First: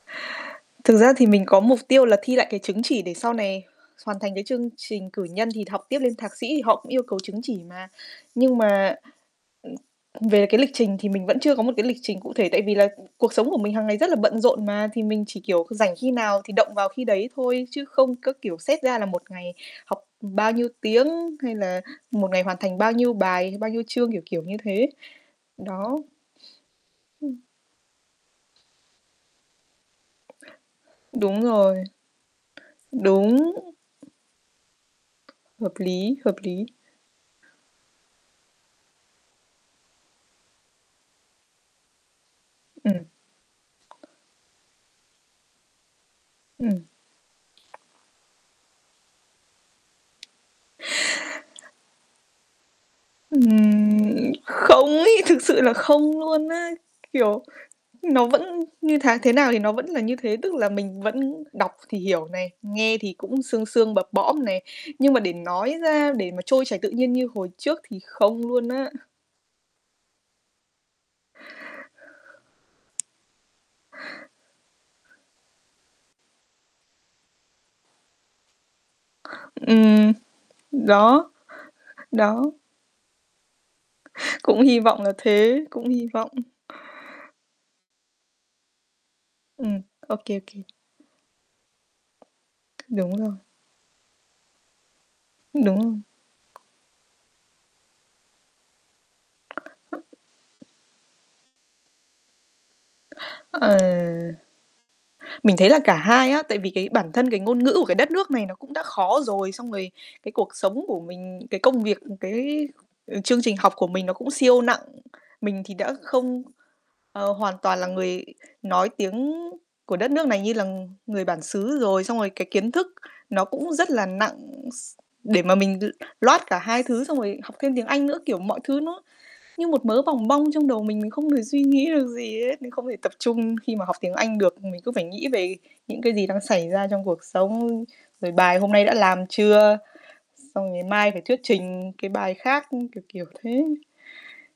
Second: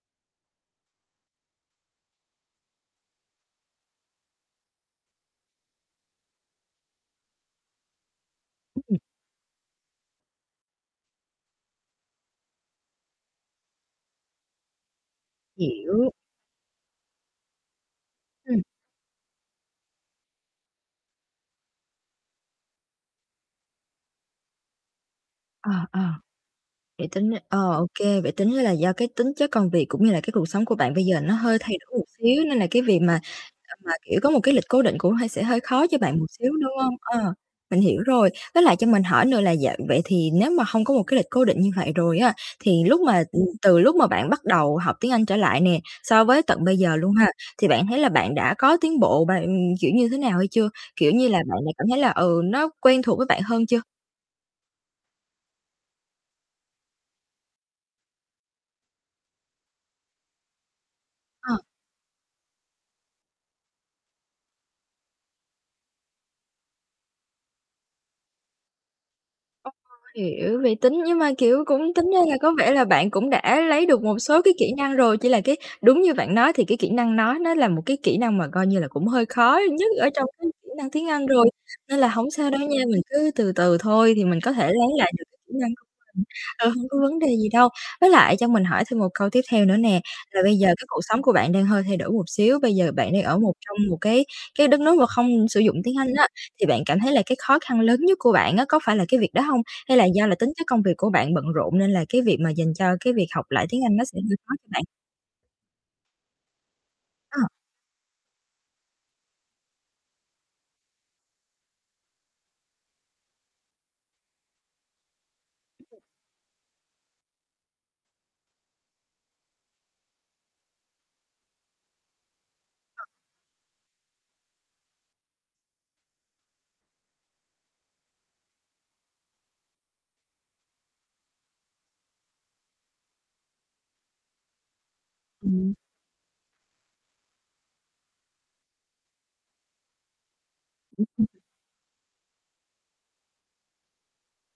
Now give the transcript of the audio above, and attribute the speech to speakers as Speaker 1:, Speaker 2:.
Speaker 1: Thực ra thì mình có mục tiêu là thi lại cái chứng chỉ để sau này hoàn thành cái chương trình cử nhân, thì học tiếp lên thạc sĩ thì họ cũng yêu cầu chứng chỉ mà. Nhưng mà về cái lịch trình thì mình vẫn chưa có một cái lịch trình cụ thể tại vì là cuộc sống của mình hàng ngày rất là bận rộn mà, thì mình chỉ, kiểu, rảnh khi
Speaker 2: Hiểu.
Speaker 1: nào thì động vào khi đấy thôi chứ không có, kiểu,
Speaker 2: Ừm.
Speaker 1: xét ra là 1 ngày học bao nhiêu tiếng hay là 1 ngày hoàn thành bao nhiêu bài, bao nhiêu chương, kiểu, kiểu như thế.
Speaker 2: Ờ,
Speaker 1: Đó.
Speaker 2: ờ. Vậy tính r
Speaker 1: Ừm.
Speaker 2: ờ, ô kê, vậy tính ra là do cái tính chất công việc cũng như là cái cuộc sống của bạn bây giờ nó
Speaker 1: Đúng
Speaker 2: hơi thay
Speaker 1: rồi.
Speaker 2: đổi một xíu nên là cái việc mà,
Speaker 1: Đúng.
Speaker 2: à, mà, kiểu, có một cái lịch cố định cũng hơi sẽ hơi
Speaker 1: Hợp
Speaker 2: khó cho
Speaker 1: lý,
Speaker 2: bạn một
Speaker 1: hợp
Speaker 2: xíu,
Speaker 1: lý.
Speaker 2: đúng hông? Ờ, mình hiểu rồi. Với lại cho mình hỏi nữa là dạ vậy thì nếu mà hông có một cái lịch cố định như vậy rồi á thì lúc
Speaker 1: Ừm.
Speaker 2: mà, ừ, từ lúc mà bạn bắt đầu học tiếng Anh trở lại nè, so với tận bây
Speaker 1: Ừm.
Speaker 2: giờ luôn ha, thì bạn thấy là bạn đã có tiến bộ bạn, kiểu, như thế nào hay chưa? Kiểu như là, bạn đã cảm thấy là, ừ, nó quen thuộc với bạn hơn chưa?
Speaker 1: Ừm, không ấy, thực sự là không luôn á, kiểu, nó vẫn như tháng thế nào thì nó vẫn là như thế, tức là mình vẫn
Speaker 2: Ờ.
Speaker 1: đọc thì hiểu này, nghe thì cũng sương sương, bập bõm này, nhưng mà để nói ra để mà trôi chảy tự nhiên như hồi trước thì không luôn á.
Speaker 2: Ô, hiểu, vậy tính nhưng mà, kiểu, cũng tính ra là có vẻ là bạn cũng đã lấy được một số cái kỹ năng rồi, chỉ là cái đúng như bạn nói thì cái kỹ năng nói nó là một cái kỹ năng mà coi như là cũng hơi khó nhất ở
Speaker 1: Ừm,
Speaker 2: trong cái kỹ năng tiếng Anh
Speaker 1: đó,
Speaker 2: rồi, nên là hổng
Speaker 1: đó.
Speaker 2: sao đâu nha, mình cứ từ từ thôi thì mình có
Speaker 1: Cũng
Speaker 2: thể
Speaker 1: hy
Speaker 2: lấy
Speaker 1: vọng
Speaker 2: lại
Speaker 1: là
Speaker 2: được cái kỹ
Speaker 1: thế,
Speaker 2: năng của
Speaker 1: cũng hy
Speaker 2: mình.
Speaker 1: vọng.
Speaker 2: Ờ, hông có vấn đề gì đâu. Với lại cho mình hỏi thêm một câu tiếp theo nữa
Speaker 1: Ừm,
Speaker 2: nè,
Speaker 1: ô kê, ô
Speaker 2: là bây
Speaker 1: kê.
Speaker 2: giờ cái cuộc sống của bạn đang hơi thay đổi một xíu, bây giờ bạn
Speaker 1: Đúng
Speaker 2: đang
Speaker 1: rồi.
Speaker 2: ở một trong một cái cái đất nước mà không sử dụng
Speaker 1: Đúng rồi.
Speaker 2: tiếng Anh á thì bạn cảm thấy là cái khó khăn lớn nhất của bạn á có phải là cái việc đó hông? Hay là do là tính chất công việc của bạn bận rộn nên là cái việc mà dành cho cái việc học lại
Speaker 1: Ờ.
Speaker 2: tiếng Anh nó sẽ hơi khó cho bạn?
Speaker 1: Mình thấy là cả hai á, tại vì cái bản thân cái
Speaker 2: Ờ.
Speaker 1: ngôn ngữ của cái đất nước này nó cũng đã khó rồi, xong rồi cái cuộc sống của mình, cái công việc, cái, ờ, chương trình học của mình nó cũng siêu nặng. Mình thì đã
Speaker 2: [unintelligible]
Speaker 1: không, ờ, hoàn toàn là người nói tiếng của đất nước này như là người bản xứ rồi, xong rồi cái kiến thức
Speaker 2: Ờ.
Speaker 1: nó cũng rất là nặng s để mà mình l load cả hai thứ xong rồi học thêm tiếng Anh nữa. Kiểu, mọi thứ nó như một mớ bòng bong trong đầu mình, không thể suy nghĩ được gì hết, mình không thể tập trung khi mà học tiếng Anh được, mình cứ phải nghĩ về
Speaker 2: Ừm.
Speaker 1: những cái gì đang xảy ra trong cuộc sống. Rồi bài hôm nay đã làm chưa, xong rồi
Speaker 2: Ừ,
Speaker 1: mai phải
Speaker 2: ừ.
Speaker 1: thuyết trình cái bài khác, kiểu, kiểu thế.